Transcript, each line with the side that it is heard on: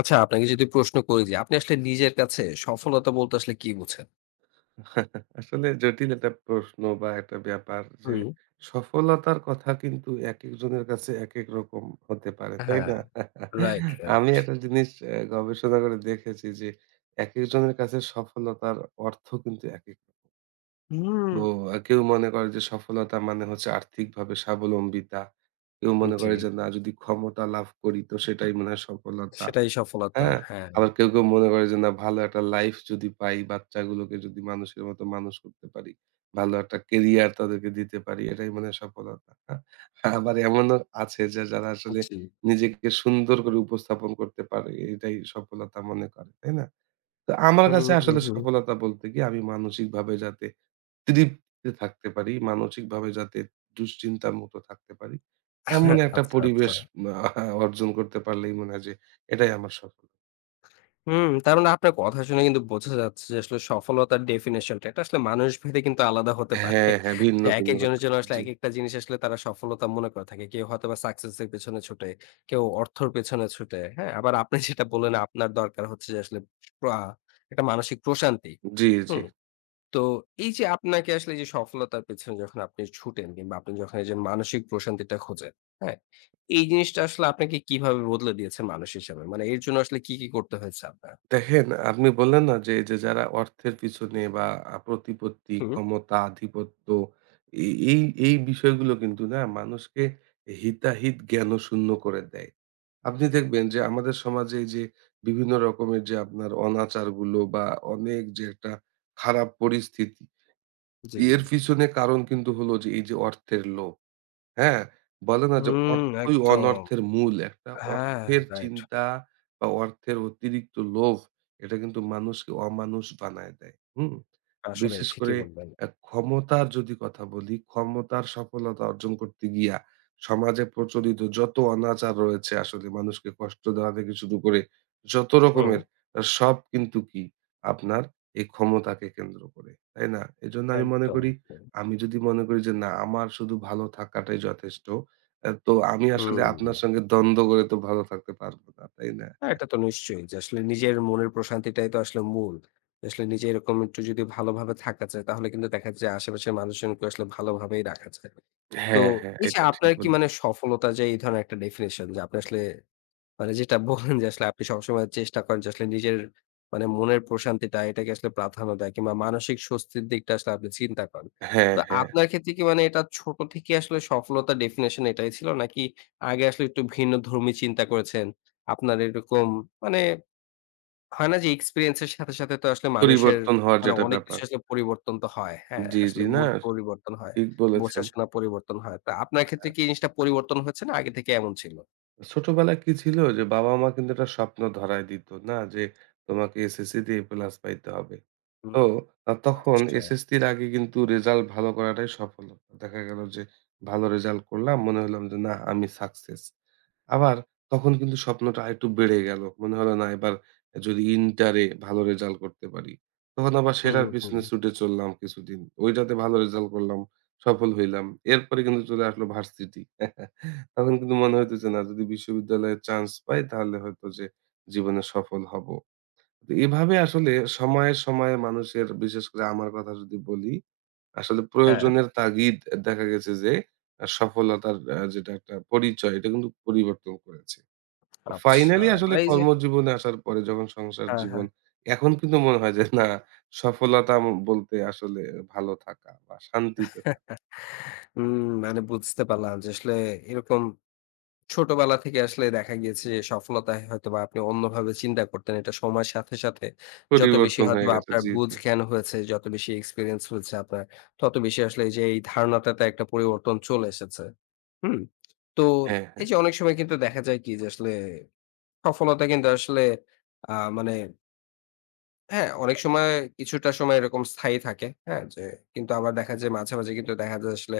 left: আচ্ছা আপনাকে যদি প্রশ্ন করি যে আপনি আসলে নিজের কাছে সফলতা বলতে আসলে কি বোঝেন?
right: আসলে জটিল একটা প্রশ্ন বা একটা ব্যাপার যে
left: হুম।
right: সফলতার কথা কিন্তু এক একজনের কাছে এক এক রকম হতে পারে, তাই
left: হ্যাঁ,
right: না।
left: রাইট,
right: আমি
left: রাইট।
right: একটা জিনিস গবেষণা করে দেখেছি যে এক একজনের কাছে সফলতার অর্থ কিন্তু এক এক রকম।
left: হুম,
right: তো কেউ মনে করে যে সফলতা মানে হচ্ছে আর্থিকভাবে স্বাবলম্বিতা। কেউ মনে
left: জি।
right: করে যে না, যদি ক্ষমতা লাভ করি তো সেটাই মনে হয় সফলতা।
left: সেটাই সফলতা।
right: হ্যাঁ?
left: হ্যাঁ।
right: আবার কেউ, কেউ মনে করে যে না, ভালো একটা লাইফ যদি পাই, বাচ্চাগুলোকে যদি মানুষের মতো মানুষ করতে পারি, ভালো একটা কেরিয়ার তাদেরকে দিতে পারি, এটাই মনে হয় সফলতা। হ্যাঁ, আবার এমনও আছে যে যারা আসলে
left: জি।
right: নিজেকে সুন্দর করে উপস্থাপন করতে পারে এটাই সফলতা মনে করে, তাই না? তো আমার
left: হুম,
right: কাছে
left: হুম,
right: আসলে
left: হুম।
right: সফলতা বলতে কি, আমি মানসিকভাবে যাতে তৃপ্তিতে থাকতে পারি, মানসিকভাবে যাতে দুশ্চিন্তা মুক্ত থাকতে পারি। এমন একটা
left: আচ্ছা, আচ্ছা।
right: পরিবেশ আ অর্জন করতে পারলেই মনে হয় যে এটাই আমার সফল।
left: তার মানে আপনার কথা শুনে কিন্তু বোঝা যাচ্ছে যে আসলে সফলতার ডেফিনিশনটা এটা আসলে মানুষভেদে কিন্তু আলাদা হতে পারে।
right: হ্যাঁ, হ্যাঁ। ভিন্ন,
left: যে
right: ভিন্ন হতে
left: একেকজনের
right: পারে।
left: জন্য আসলে
right: জি,
left: একেকটা জিনিস আসলে তারা সফলতা মনে করে থাকে। কেউ হয়তোবা সাকসেস এর পেছনে ছুটে, কেউ অর্থের পেছনে ছুটে, হ্যাঁ? আবার আপনি যেটা বললেন আপনার দরকার হচ্ছে যে আসলে আ একটা মানসিক প্রশান্তি।
right: জি, জি।
left: হুম? তো এই যে আপনাকে আসলে এই যে সফলতার পেছনে যখন আপনি ছুটেন কিংবা আপনি যখন এই যে মানসিক প্রশান্তিটা খোঁজেন, হ্যাঁ? এই জিনিসটা আসলে আপনাকে কিভাবে বদলে দিয়েছে মানুষ হিসেবে? মানে এর জন্য আসলে কি, কি করতে হয়েছে আপনার?
right: দেখেন, আপনি বললেন না যে এই যে যারা অর্থের পিছনে বা প্রতিপত্তি,
left: হুম,
right: ক্ষমতা, আধিপত্য, এই এই এই বিষয়গুলো কিন্তু না মানুষকে হিতাহিত জ্ঞানশূন্য করে দেয়। আপনি দেখবেন যে আমাদের সমাজে এই যে বিভিন্ন রকমের যে আপনার অনাচারগুলো বা অনেক যে একটা খারাপ পরিস্থিতি,
left: জি।
right: এর পিছনে কারণ কিন্তু হলো যে এই যে অর্থের লোভ। হ্যাঁ, বলে না যে
left: হুম,
right: অর্থই
left: একদম।
right: অনর্থের মূল। একটা
left: হ্যাঁ,
right: অর্থের
left: রাইট।
right: চিন্তা বা অর্থের অতিরিক্ত লোভ এটা কিন্তু মানুষকে অমানুষ বানায় দেয়। হুম?
left: আসলেই
right: বিশেষ
left: ঠিকই
right: করে
left: বললেন।
right: ক্ষমতার যদি কথা বলি, ক্ষমতার সফলতা অর্জন করতে গিয়া সমাজে প্রচলিত যত অনাচার রয়েছে, আসলে মানুষকে কষ্ট দেওয়া থেকে শুরু করে যত
left: হুম,
right: রকমের সব কিন্তু কি আপনার এই ক্ষমতাকে কেন্দ্র করে। তাই না? এজন্য আমি
left: একদম,
right: মনে করি,
left: একদম।
right: আমি যদি মনে করি যে না আমার শুধু ভালো থাকাটাই যথেষ্ট, তো আমি আসলে
left: হুম।
right: আপনার সঙ্গে দ্বন্দ্ব করে তো ভালো থাকতে পারব না, তাই না?
left: না, এটা তো নিশ্চয়ই যে আসলে নিজের মনের প্রশান্তিটাই তো আসলে মূল। আসলে নিজে এরকম একটু যদি ভালোভাবে থাকা যায় তাহলে কিন্তু দেখা যায় যে আশেপাশের মানুষজনকে আসলে ভালোভাবেই রাখা যায়। তো
right: হ্যাঁ, হ্যাঁ,
left: এই যে
right: এটা ঠিক
left: আপনার কি মানে
right: বলেছেন।
left: সফলতা যে এই ধরনের একটা ডেফিনিশন যে আপনি আসলে মানে যেটা বললেন যে আসলে আপনি সবসময় চেষ্টা করেন যে আসলে নিজের মানে মনের প্রশান্তিটা এটাকে আসলে প্রাধান্য দেয় কিংবা মানসিক স্বস্তির দিকটা আসলে আপনি চিন্তা করেন।
right: হ্যাঁ,
left: তো
right: হ্যাঁ,
left: আপনার ক্ষেত্রে কি মানে এটা ছোট থেকে আসলে সফলতার ডেফিনিশন এটাই ছিল? নাকি আগে আসলে একটু ভিন্নধর্মী চিন্তা করেছেন? আপনার এরকম মানে হয় না যে এক্সপেরিয়েন্স এর সাথে, সাথে তো আসলে মানুষের
right: পরিবর্তন হওয়ার
left: মানে
right: যেটা
left: অনেক
right: ব্যাপার।
left: কিছু আসলে পরিবর্তন তো হয়। হ্যাঁ,
right: জি,
left: আসলে
right: জি, না
left: মুড পরিবর্তন হয়,
right: ঠিক বলেছেন।
left: বোঝাশোনা পরিবর্তন হয়। তো আপনার ক্ষেত্রে
right: আ
left: কি জিনিসটা পরিবর্তন হয়েছে না আগে থেকে এমন ছিল?
right: ছোটবেলায় কি ছিল, যে বাবা-মা কিন্তু একটা স্বপ্ন ধরায় দিত না যে তোমাকে এসএসসি দিয়ে এ প্লাস পাইতে হবে।
left: হুম,
right: তো তখন
left: আচ্ছা।
right: এসএসসির আগে কিন্তু রেজাল্ট ভালো করাটাই সফলতা। দেখা গেল যে ভালো রেজাল্ট করলাম। মনে হলাম যে না আমি সাকসেস। আবার তখন কিন্তু স্বপ্নটা আরেকটু বেড়ে গেল। মনে হলো, না এবার যদি ইন্টারে ভালো রেজাল্ট করতে পারি। তখন আবার
left: হুম,
right: সেটার
left: হুম।
right: পিছনে ছুটে চললাম কিছুদিন। ওইটাতে ভালো রেজাল্ট করলাম, সফল হইলাম। এরপরে কিন্তু চলে আসলো ভার্সিটি। তখন কিন্তু মনে হইতেছে, না যদি বিশ্ববিদ্যালয়ে চান্স পাই তাহলে হয়তো যে জীবনে সফল হব। তো এভাবে আসলে সময়ে, সময়ে মানুষের, বিশেষ করে আমার কথা যদি বলি, আসলে
left: হ্যাঁ,
right: প্রয়োজনের তাগিদ দেখা গেছে যে সফলতার যেটা একটা পরিচয় এটা কিন্তু পরিবর্তন করেছে।
left: আচ্ছা।
right: ফাইনালি আসলে
left: মানে এই যে
right: কর্মজীবনে আসার পরে যখন সংসার
left: হ্যাঁ,
right: জীবন,
left: হ্যাঁ।
right: এখন কিন্তু মনে হয় যে না, সফলতা বলতে আসলে ভালো থাকা বা শান্তিতে থাকা।
left: হুম, মানে বুঝতে পারলাম যে আসলে এরকম ছোটবেলা থেকে আসলে দেখা গিয়েছে যে সফলতায় হয়তোবা আপনি অন্যভাবে চিন্তা করতেন। এটা সময়ের সাথে, সাথে যত বেশি
right: পরিবর্তন হয়ে
left: হয়তোবা
right: গেছে।
left: আপনার
right: জি,
left: বুঝ
right: জি।
left: জ্ঞান হয়েছে, যত বেশি এক্সপেরিয়েন্স হয়েছে আপনার, তত বেশি আসলে এই যে এই ধারণাটাতে একটা পরিবর্তন চলে এসেছে। হুম? তো
right: হ্যাঁ,
left: এই
right: হ্যাঁ।
left: যে অনেক সময় কিন্তু দেখা যায় কি যে আসলে সফলতা কিন্তু আসলে আ মানে হ্যাঁ, অনেক সময় কিছুটা সময় এরকম স্থায়ী থাকে। হ্যাঁ? যে কিন্তু আবার দেখা যায় মাঝে, মাঝে কিন্তু দেখা যায় আসলে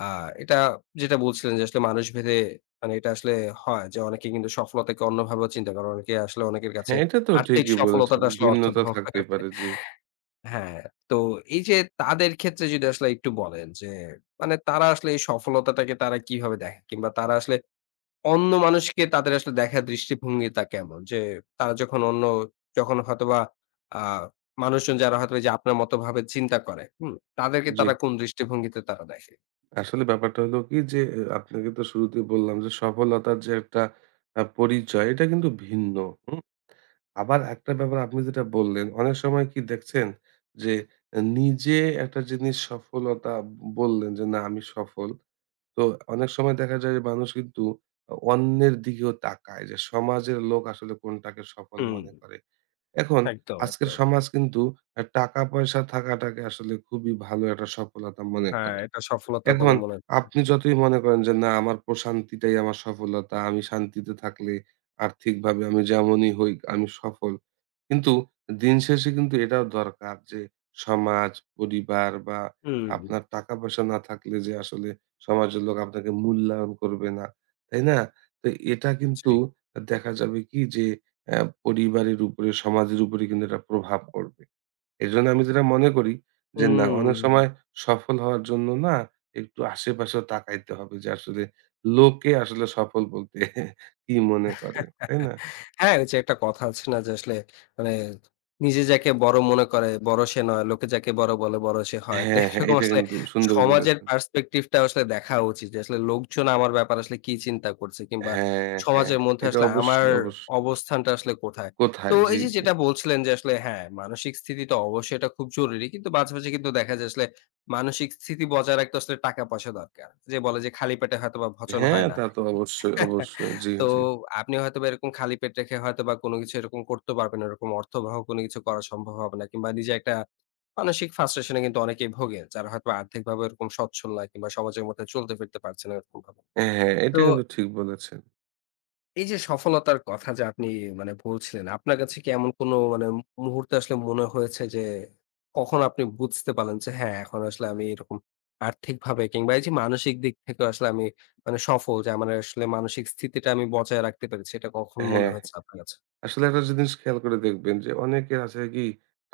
left: আ এটা যেটা বলছিলেন যে আসলে মানুষভেদে মানে এটা আসলে হয় যে অনেকে কিন্তু সফলতাকে অন্যভাবেও চিন্তা করে। অনেকে আসলে অনেকের কাছে
right: হ্যাঁ, এটা তো
left: আর্থিক
right: ঠিকই বলেছেন।
left: সফলতাটা আসলে
right: ভিন্নতা
left: অর্থবহ করে।
right: থাকতেই পারে। জি,
left: হ্যাঁ, তো এই যে তাদের ক্ষেত্রে যদি আসলে একটু বলেন যে মানে তারা আসলে এই সফলতাটাকে তারা কিভাবে দেখে? কিংবা তারা আসলে অন্য মানুষকে তাদের আসলে দেখার দৃষ্টিভঙ্গিটা কেমন? যে তারা যখন অন্য যখন হয়তোবা আ মানুষজন যারা হয়তো এই যে আপনার মত ভাবে চিন্তা করে, হুম? তাদেরকে
right: জি।
left: তারা কোন দৃষ্টিভঙ্গিতে তারা দেখে?
right: আসলে ব্যাপারটা হলো কি যে, আপনাকে তো শুরুতেই বললাম যে সফলতার যে একটা পরিচয় এটা কিন্তু ভিন্ন। হুম? আবার একটা ব্যাপার আপনি যেটা বললেন, অনেক সময় কি দেখছেন যে নিজে একটা জিনিস সফলতা বললেন যে না আমি সফল। তো অনেক সময় দেখা যায় যে মানুষ কিন্তু অন্যের দিকেও তাকায় যে সমাজের লোক আসলে কোনটাকে সফল
left: হুম,
right: মনে করে। এখন
left: একদম,
right: আজকের
left: একদম।
right: সমাজ কিন্তু টাকা পয়সা থাকাটাকে আসলে খুবই ভালো একটা সফলতা মনে
left: হ্যাঁ,
right: করে।
left: এটা সফলতা
right: এখন
left: বলে মনে করে।
right: আপনি যতই মনে করেন যে না আমার প্রশান্তিটাই আমার সফলতা, আমি শান্তিতে থাকলে আর্থিকভাবে আমি যেমনই হই আমি সফল। কিন্তু দিন শেষে কিন্তু এটাও দরকার যে সমাজ, পরিবার, বা
left: হুম,
right: আপনার টাকা পয়সা না থাকলে যে আসলে সমাজের লোক আপনাকে মূল্যায়ন করবে না। তাই না? তো এটা কিন্তু
left: জি।
right: দেখা যাবে কি যে অ্যা পরিবারের উপরে, সমাজের উপরে কিন্তু এটা প্রভাব পড়বে। এজন্য আমি যেটা মনে করি যে না, অনেক
left: হুম।
right: সময় সফল হওয়ার জন্য না একটু আশেপাশেও তাকাইতে হবে যে আসলে লোকে আসলে সফল বলতে কি মনে করে, তাই না?
left: হ্যাঁ, ওই যে একটা কথা আছে না যে আসলে মানে নিজে যাকে বড় মনে করে বড় সে নয়, লোকে যাকে বড় বলে বড় সে হয়। তো
right: হ্যাঁ, হ্যাঁ,
left: এরকম
right: এটা
left: আসলে
right: কিন্তু সুন্দর
left: সমাজের
right: বলেছেন।
left: পার্সপেক্টিভ টা আসলে দেখা উচিত। যে আসলে লোকজন আমার ব্যাপারে আসলে কি চিন্তা করছে কিংবা
right: হ্যাঁ, হ্যাঁ,
left: সমাজের মধ্যে
right: এটা
left: আসলে আমার
right: অবশ্যই, অবশ্যই।
left: অবস্থানটা আসলে কোথায়। তো
right: কোথায়? জি,
left: এই যে
right: জি।
left: যেটা বলছিলেন যে আসলে হ্যাঁ, মানসিক স্থিতি তো অবশ্যই এটা খুব জরুরি। কিন্তু মাঝে, মাঝে কিন্তু দেখা যায় আসলে মানসিক স্থিতি বজায় রাখতে আসলে টাকা-পয়সা দরকার। যে বলে যে খালি পেটে হয়তোবা পচন
right: হ্যাঁ,
left: হয় না।
right: তা তো অবশ্যই, অবশ্যই। জি,
left: তো
right: জি।
left: আপনি হয়তোবা এরকম খালি পেট রেখে হয়তোবা কোনো কিছু এরকম করতে পারবেন না। এরকম অর্থবহ কোনো কিছু করা সম্ভব হবে না। কিংবা নিজে একটা মানসিক frustration এ কিন্তু অনেকেই ভোগে। যারা হয়তোবা আর্থিকভাবে এরকম সচ্ছল না কিংবা সমাজের মধ্যে চলতে ফিরতে পারছে না এরকমভাবে।
right: হ্যাঁ, হ্যাঁ,
left: তো
right: এটা কিন্তু ঠিক বলেছেন।
left: এই যে সফলতার কথা যে আপনি মানে বলছিলেন, আপনার কাছে কি এমন কোনো মানে মুহূর্তে আসলে মনে হয়েছে যে কখন আপনি বুঝতে পারলেন যে হ্যাঁ, এখন আসলে আমি এরকম আর্থিকভাবে কিংবা এই যে মানসিক দিক থেকেও আসলে আমি মানে সফল যে আমার আসলে মানসিক স্থিতিটা আমি বজায় রাখতে পেরেছি। এটা কখন মনে
right: হ্যাঁ।
left: হয়েছে আপনার কাছে?
right: আসলে একটা জিনিস খেয়াল করে দেখবেন যে, অনেকের আছে কি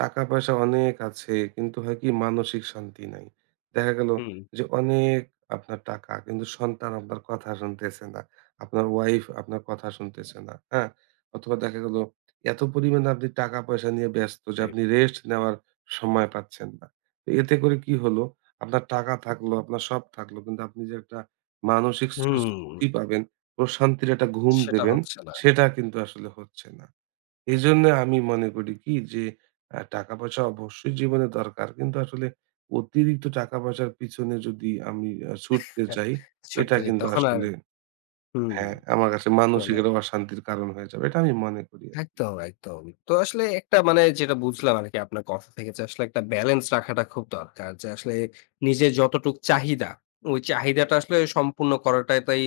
right: টাকা পয়সা অনেক আছে কিন্তু হয় কি মানসিক শান্তি নাই। দেখা গেল
left: হুম।
right: যে অনেক, আপনার টাকা কিন্তু সন্তান আপনার কথা শুনতেছে না, আপনার ওয়াইফ আপনার কথা শুনতেছে না, হ্যাঁ। অথবা দেখা গেল এত পরিমাণে আপনি টাকা পয়সা নিয়ে ব্যস্ত যে
left: জি।
right: আপনি রেস্ট নেওয়ার সময় পাচ্ছেন না। তো এতে করে কি হলো, আপনার টাকা থাকলো, আপনার সব থাকলো, কিন্তু আপনি যে একটা মানসিক
left: হুম,
right: স্বস্তি পাবেন, প্রশান্তির একটা ঘুম
left: সেটা
right: দেবেন,
left: হচ্ছে না।
right: সেটা কিন্তু আসলে হচ্ছে না। এজন্য আমি মনে করি কি যে টাকা-পয়সা অবশ্যই জীবনে দরকার। কিন্তু আসলে অতিরিক্ত টাকা-পয়সার পিছনে যদি আমি ছুটতে
left: হ্যাঁ,
right: যাই, এটা
left: সত্যি যে
right: কিন্তু
left: তখন আর
right: আসলে,
left: হুম,
right: হ্যাঁ, আমার কাছে মানসিক
left: মানে
right: একটা অশান্তির কারণ হয়ে যাবে। এটা আমি মনে করি আরকি।
left: একদম, একদম। তো আসলে একটা মানে যেটা বুঝলাম আরকি আপনার কথা থেকে যে আসলে একটা ব্যালেন্স রাখাটা খুব দরকার। যে আসলে নিজের যতটুক চাহিদা, ওই চাহিদাটা আসলে সম্পূর্ণ করাটাই তাই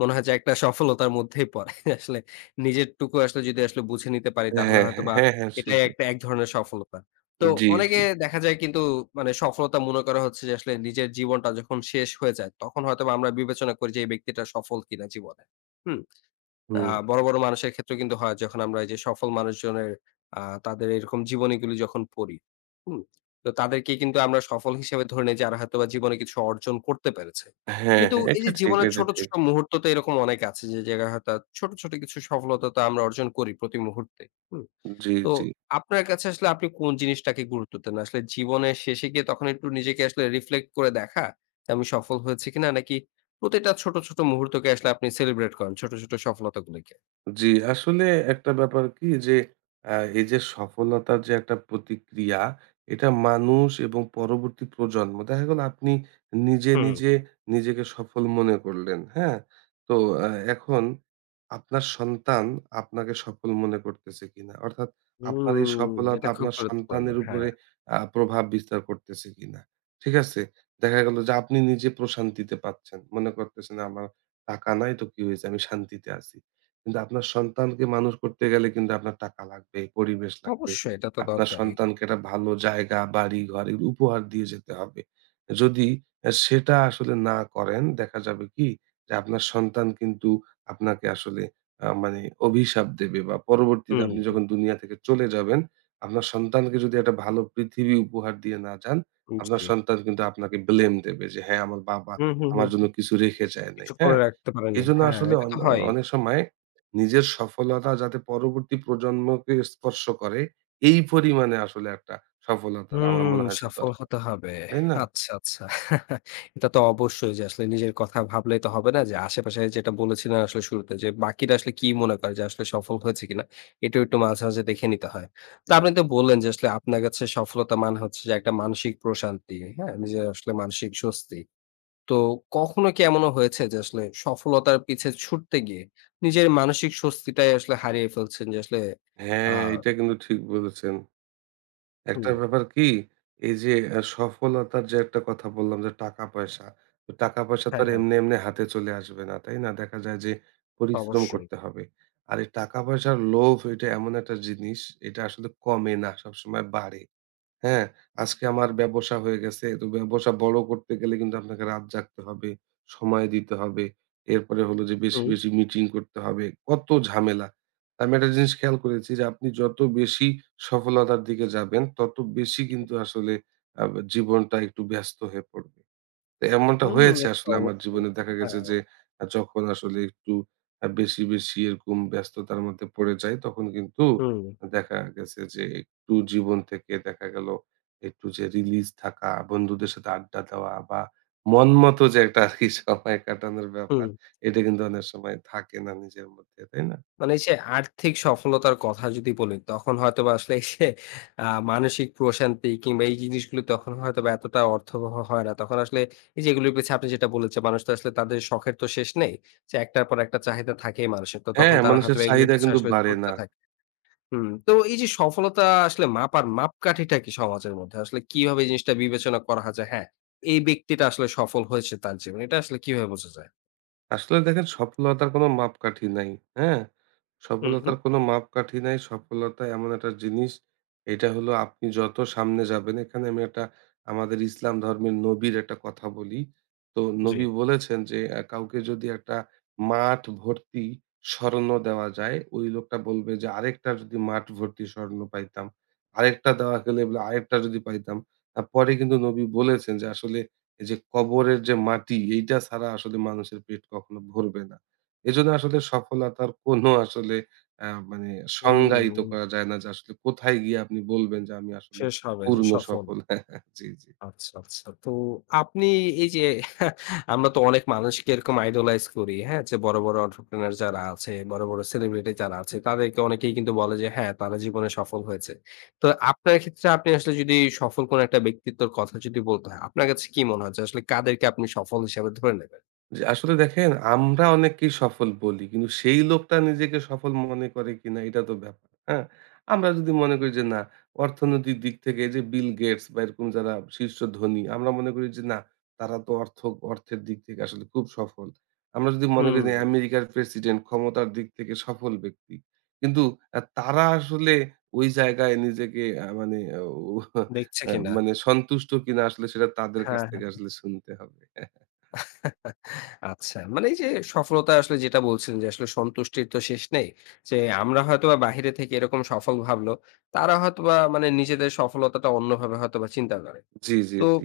left: মনে হয় যে একটা সফলতার মধ্যেই পড়ে। আসলে নিজেরটুকু আসলে যদি আসলে বুঝে নিতে পারি
right: হ্যাঁ,
left: তাহলে
right: হ্যাঁ,
left: হয়তোবা
right: হ্যাঁ, হ্যাঁ
left: এটাই
right: সেটাই।
left: একটা এক ধরনের সফলতা। তো
right: জি, জি।
left: অনেকে দেখা যায় কিন্তু মানে সফলতা মনে করা হচ্ছে যে আসলে নিজের জীবনটা যখন শেষ হয়ে যায় তখন হয়তোবা আমরা বিবেচনা করি যে এই ব্যক্তিটা সফল কিনা জীবনে। হুম? আ
right: হুম।
left: বড়, বড় মানুষের ক্ষেত্রেও কিন্তু হয় যখন আমরা এই যে সফল মানুষজনের আ তাদের এরকম জীবনীগুলি যখন পড়ি, হুম? তো তাদেরকে কিন্তু আমরা সফল হিসেবে ধরে নেই যারা হয়তোবা জীবনে কিছু অর্জন করতে পেরেছে।
right: হ্যাঁ,
left: কিন্তু
right: হ্যাঁ।
left: এই
right: এটা
left: যে
right: ঠিক,
left: জীবনের
right: এটা
left: ছোট,
right: ঠিক।
left: ছোট মুহূর্ত তো এরকম অনেক আছে যে জায়গায় হয়তো ছোট, ছোট কিছু সফলতা তো আমরা অর্জন করি প্রতি মুহূর্তে, হুম?
right: জি,
left: তো
right: জি।
left: আপনার কাছে আসলে আপনি কোন জিনিসটাকে গুরুত্ব দেন? আসলে জীবনের শেষে গিয়ে তখন একটু নিজেকে আসলে রিফ্লেক্ট করে দেখা যে আমি সফল হয়েছি কিনা? নাকি প্রতিটা ছোট, ছোট মুহূর্তকে আসলে আপনি সেলিব্রেট করেন ছোট, ছোট সফলতাগুলিকে?
right: জি, আসলে একটা ব্যাপার কি যে আ এই যে সফলতার যে একটা প্রতিক্রিয়া, এটা মানুষ এবং পরবর্তী প্রজন্ম, দেখা গেল আপনি নিজে,
left: হুম,
right: নিজে নিজেকে সফল মনে করলেন, হ্যাঁ? তো আ এখন আপনার সন্তান আপনাকে সফল মনে করতেছে কিনা? অর্থাৎ আপনার এই
left: হুম,
right: সফলতা
left: এটা খুব
right: আপনার
left: গুরুত্বপূর্ণ।
right: সন্তানের
left: হ্যাঁ,
right: উপরে প্রভাব বিস্তার করতেছে কিনা? ঠিক আছে? দেখা গেল যে আপনি নিজে প্রশান্তিতে পাচ্ছেন। মনে করতেছেন আমার টাকা নাই তো কি হইছে, আমি শান্তিতে আছি। কিন্তু আপনার সন্তানকে মানুষ করতে গেলে কিন্তু আপনার টাকা লাগবে, পরিবেশ লাগবে।
left: অবশ্যই এটা তো
right: আপনার
left: দরকারই।
right: সন্তানকে একটা ভালো জায়গা, বাড়ি-ঘর, এগুলো উপহার দিয়ে যেতে হবে। যদি সেটা আসলে না করেন, দেখা যাবে কি যে আপনার সন্তান কিন্তু আপনাকে আসলে মানে অভিশাপ দেবে, বা পরবর্তীতে
left: হুম,
right: আপনি যখন দুনিয়া থেকে চলে যাবেন, আপনার সন্তানকে যদি একটা ভালো পৃথিবী উপহার দিয়ে না যান,
left: হুম,
right: আপনার
left: জি।
right: সন্তান কিন্তু আপনাকে ব্লেম দেবে যে, "হ্যাঁ, আমার বাবা
left: হুম, হুম,
right: আমার
left: হুম।
right: জন্য কিছু রেখে যায় নাই।"
left: কিছু
right: হ্যাঁ?
left: করে রাখতে পারেনি।
right: এজন্য
left: হ্যাঁ,
right: আসলে
left: এটা
right: অন
left: তো
right: অ
left: হয়ই।
right: অনেক সময় নিজের সফলতা যাতে পরবর্তী প্রজন্মকে স্পর্শ করে, এই পরিমাণে আসলে একটা সফলতার আমার
left: হুম,
right: মনে হয় যে
left: সফল
right: দরকার।
left: হতে হবে।
right: তাই না?
left: আচ্ছা, আচ্ছা। এটা তো অবশ্যই যে আসলে নিজের কথা ভাবলেই তো হবে না যে আশেপাশে যেটা বলেছিলেন আসলে শুরুতে যে বাকিরা আসলে কি মনে করে যে আসলে সফল হয়েছে কিনা? এটাও একটু মাঝে, মাঝে দেখে নিতে হয়। তো আপনি তো বললেন যে আসলে আপনার কাছে সফলতা মানে হচ্ছে যে একটা মানসিক প্রশান্তি, হ্যাঁ? নিজের আসলে মানসিক স্বস্তি। তো কখনো কি এমনও হয়েছে যে আসলে সফলতার পিছে ছুটতে গিয়ে নিজের মানসিক স্বস্তিটাই আসলে হারিয়ে ফেলছেন যে আসলে আ
right: হ্যাঁ, এটা কিন্তু ঠিক বলেছেন। একটা
left: হুম,
right: ব্যাপার কি? এই যে সফলতার যে একটা কথা বললাম যে টাকা-পয়সা। তো টাকা-পয়সা তো
left: হ্যাঁ,
right: আর
left: হ্যাঁ,
right: এমনি, এমনি হাতে চলে আসবে না। তাই না? দেখা যায় যে পরিশ্রম
left: অবশ্যই।
right: করতে হবে। আর এই টাকা-পয়সার লোভ এটা এমন একটা জিনিস, এটা আসলে কমে না, সবসময় বাড়ে। হ্যাঁ, আজকে আমার ব্যবসা হয়ে গেছে। তো ব্যবসা বড় করতে গেলে কিন্তু আপনাকে রাত জাগতে হবে, সময় দিতে হবে। এরপরে হলো যে বেশি,
left: হুম,
right: বেশি মিটিং করতে হবে। কত ঝামেলা। আমি একটা জিনিস খেয়াল করেছি যে আপনি যত বেশি সফলতার দিকে যাবেন, তত বেশি কিন্তু আসলে আ জীবনটা একটু ব্যস্ত হয়ে পড়বে। তো এমনটা
left: হুম,
right: হয়েছে,
left: এটা তো
right: আসলে আমার
left: অবশ্যই।
right: জীবনে দেখা
left: হ্যাঁ,
right: গেছে যে যখন আসলে একটু বেশি, বেশি এরকম ব্যস্ততার মধ্যে পড়ে যাই, তখন কিন্তু
left: হুম,
right: দেখা গেছে যে একটু জীবন থেকে, দেখা গেল একটু যে রিলিজ থাকা, বন্ধুদের সাথে আড্ডা দেওয়া বা মন মতো যে একটা আরকি সময় কাটানোর ব্যাপার,
left: হুম।
right: এটা কিন্তু অনেক সময় থাকে না নিজের মধ্যে, তাই না?
left: মানে এই যে আর্থিক সফলতার কথা যদি বলি তখন হয়তোবা আসলে এই যে আ মানসিক প্রশান্তি কিংবা এই জিনিসগুলো তখন হয়তোবা এতটা অর্থবহ হয় না। তখন আসলে এই যে এগুলোর পিছে আপনি যেটা বলেছেন মানুষ তো আসলে তাদের শখের তো শেষ নেই। যে একটার পর একটা চাহিদা থাকেই মানুষের। তো তখন
right: হ্যাঁ,
left: তারা
right: মানুষের
left: হয়তোবা এগুলোর
right: চাহিদা
left: পিছনে
right: কিন্তু
left: আসলে
right: বাড়ে
left: ছুটতে
right: না।
left: থাকে। হুম, তো এই যে সফলতা আসলে মাপার মাপকাঠিটা কি সমাজের মধ্যে? আসলে কিভাবে এই জিনিসটা বিবেচনা করা হয় যে হ্যাঁ, এই ব্যক্তিটা আসলে সফল হয়েছে তার জীবনে। এটা আসলে কিভাবে বোঝা যায়?
right: আসলে দেখেন, সফলতার কোনো মাপকাঠি নাই। হ্যাঁ?
left: হুম, হুম।
right: সফলতার কোনো মাপকাঠি নাই। সফলতা এমন একটা জিনিস, এটা হলো আপনি যত সামনে যাবেন, এখানে আমি একটা আমাদের ইসলাম ধর্মের নবীর একটা কথা বলি। তো
left: জি।
right: নবী বলেছেন যে, কাউকে যদি একটা মাঠ ভর্তি স্বর্ণ দেওয়া যায়, ওই লোকটা বলবে যে, আরেকটা যদি মাঠ ভর্তি স্বর্ণ পাইতাম। আরেকটা দেওয়া গেলে বলে, আরেকটা যদি পাইতাম।" পরে কিন্তু নবী বলেছেন যে আসলে এই যে কবরের যে মাটি, এইটা ছাড়া আসলে মানুষের পেট কখনো ভরবে না। এজন্য আসলে সফলতার কোনো আসলে মানে সংজ্ঞায়িত
left: হুম,
right: করা যায় না যে আসলে কোথায় গিয়ে আপনি বলবেন যে আমি আসলে
left: শেষ হবে যে
right: পূর্ণ
left: সফল।
right: সফল। জি, জি।
left: আচ্ছা, আচ্ছা। তো আপনি এই যে আমরা তো অনেক মানুষকে এরকম idolize করি, হ্যাঁ? যে বড়, বড় entrepreneur যারা আছে, বড়, বড় সেলিব্রিটি যারা আছে, তাদেরকে অনেকেই কিন্তু বলে যে হ্যাঁ, তারা জীবনে সফল হয়েছে। তো আপনার ক্ষেত্রে আপনি আসলে যদি সফল কোনো একটা ব্যক্তিত্বর কথা যদি বলতে হয়, আপনার কাছে কি মনে হয় যে আসলে কাদেরকে আপনি সফল হিসেবে ধরে নেবেন?
right: জি, আসলে দেখেন, আমরা অনেককেই সফল বলি, কিন্তু সেই লোকটা নিজেকে সফল মনে করে কিনা এটা তো ব্যাপার। হ্যাঁ, আমরা যদি মনে করি যে না, অর্থনৈতিক দিক থেকে এই যে বিল গেটস বা এরকম যারা শীর্ষ ধনী, আমরা মনে করি যে না, তারা তো অর্থের দিক থেকে আসলে খুব সফল। আমরা যদি মনে করি
left: হুম,
right: যে আমেরিকার প্রেসিডেন্ট ক্ষমতার দিক থেকে সফল ব্যক্তি, কিন্তু তারা আসলে ওই জায়গায় নিজেকে মানে ও-
left: দেখছে কিনা।
right: মানে সন্তুষ্ট কিনা আসলে সেটা তাদের কাছ
left: হ্যাঁ,
right: থেকে
left: হ্যাঁ।
right: আসলে শুনতে হবে।
left: আচ্ছা। মানে এই যে সফলতা আসলে যেটা বলছিলেন যে আসলে সন্তুষ্টির তো শেষ নেই। যে আমরা হয়তোবা বাহিরে থেকে এরকম সফল ভাবলো, তারা হয়তোবা মানে নিজেদের সফলতাটা অন্যভাবে হয়তোবা চিন্তা করে।
right: জি, জি,
left: তো
right: জি।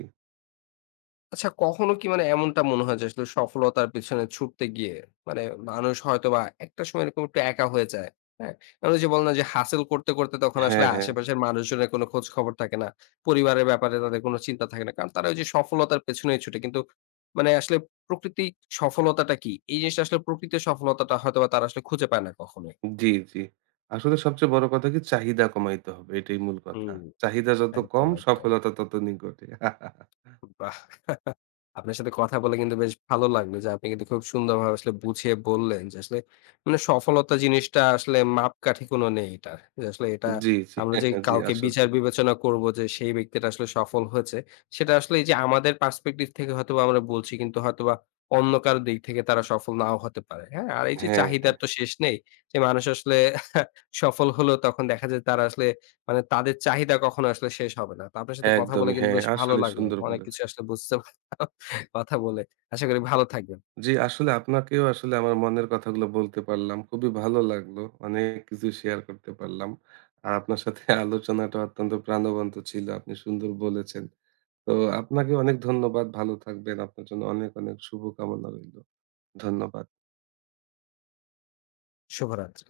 left: আচ্ছা কখনো কি মানে এমনটা মনে হয় যে আসলে সফলতার পেছনে ছুটতে গিয়ে মানে মানুষ হয়তো বা একটা সময় এরকম একটু একা হয়ে যায় হ্যাঁ মানে ওই যে বল না যে হাসিল করতে করতে তখন
right: হ্যাঁ,
left: আসলে
right: হ্যাঁ।
left: আশেপাশের মানুষজনের কোনো খোঁজ খবর থাকে না পরিবারের ব্যাপারে তাদের কোনো চিন্তা থাকে না কারণ তারা ওই যে সফলতার পেছনেই ছুটে কিন্তু মানে আসলে প্রকৃতি সফলতাটা কি এই জিনিসটা আসলে প্রকৃতির সফলতাটা হয়তো বা তারা আসলে খুঁজে পায় না কখনোই
right: জি, জি। আসলে সবচেয়ে বড় কথা কি, চাহিদা কমাইতে হবে। এটাই মূল কথা।
left: হুম
right: চাহিদা যত কম,
left: একদম একদম
right: সফলতা তত নিকটে।
left: আপনার সাথে কথা বলে কিন্তু বেশ ভালো লাগলো যে আপনি কিন্তু খুব সুন্দরভাবে আসলে বুঝিয়ে বললেন যে আসলে মানে সফলতা জিনিসটা আসলে মাপকাঠি কোনো নেই এটা যে আসলে এটা
right: জি, জি।
left: আমরা যে
right: জি,
left: কাউকে বিচার
right: আসলেই।
left: বিবেচনা করব যে সেই ব্যক্তিটা আসলে সফল হয়েছে সেটা আসলে এই যে আমাদের পার্সপেক্টিভ থেকে হয়তোবা আমরা বলছি কিন্তু হয়তোবা অন্য কারো দিক থেকে তারা সফল নাও হতে পারে হ্যাঁ আর এই যে
right: হ্যাঁ,
left: চাহিদার তো শেষ নেই যে মানুষ আসলে সফল হলেও তখন দেখা যায় তারা আসলে মানে তাদের চাহিদা কখনো আসলে শেষ হবে না তো আপনার সাথে কথা বলে
right: একদমই।
left: কিন্তু
right: হ্যাঁ,
left: বেশ ভালো
right: আসলেই
left: লাগলো
right: সুন্দর
left: অনেক কিছু
right: বলেছেন।
left: আসলে বুঝতে পারলাম কথা বলে আশা করি ভালো থাকবেন।
right: জি, আসলে আপনাকেও আসলে আমার মনের কথাগুলো বলতে পারলাম। খুবই ভালো লাগলো। অনেক কিছু শেয়ার করতে পারলাম। আর আপনার সাথে আলোচনাটা অত্যন্ত প্রাণবন্ত ছিল। আপনি সুন্দর বলেছেন। তো আপনাকে অনেক ধন্যবাদ। ভালো থাকবেন। আপনার জন্য অনেক, অনেক শুভকামনা রইলো। ধন্যবাদ।
left: শুভরাত্রি।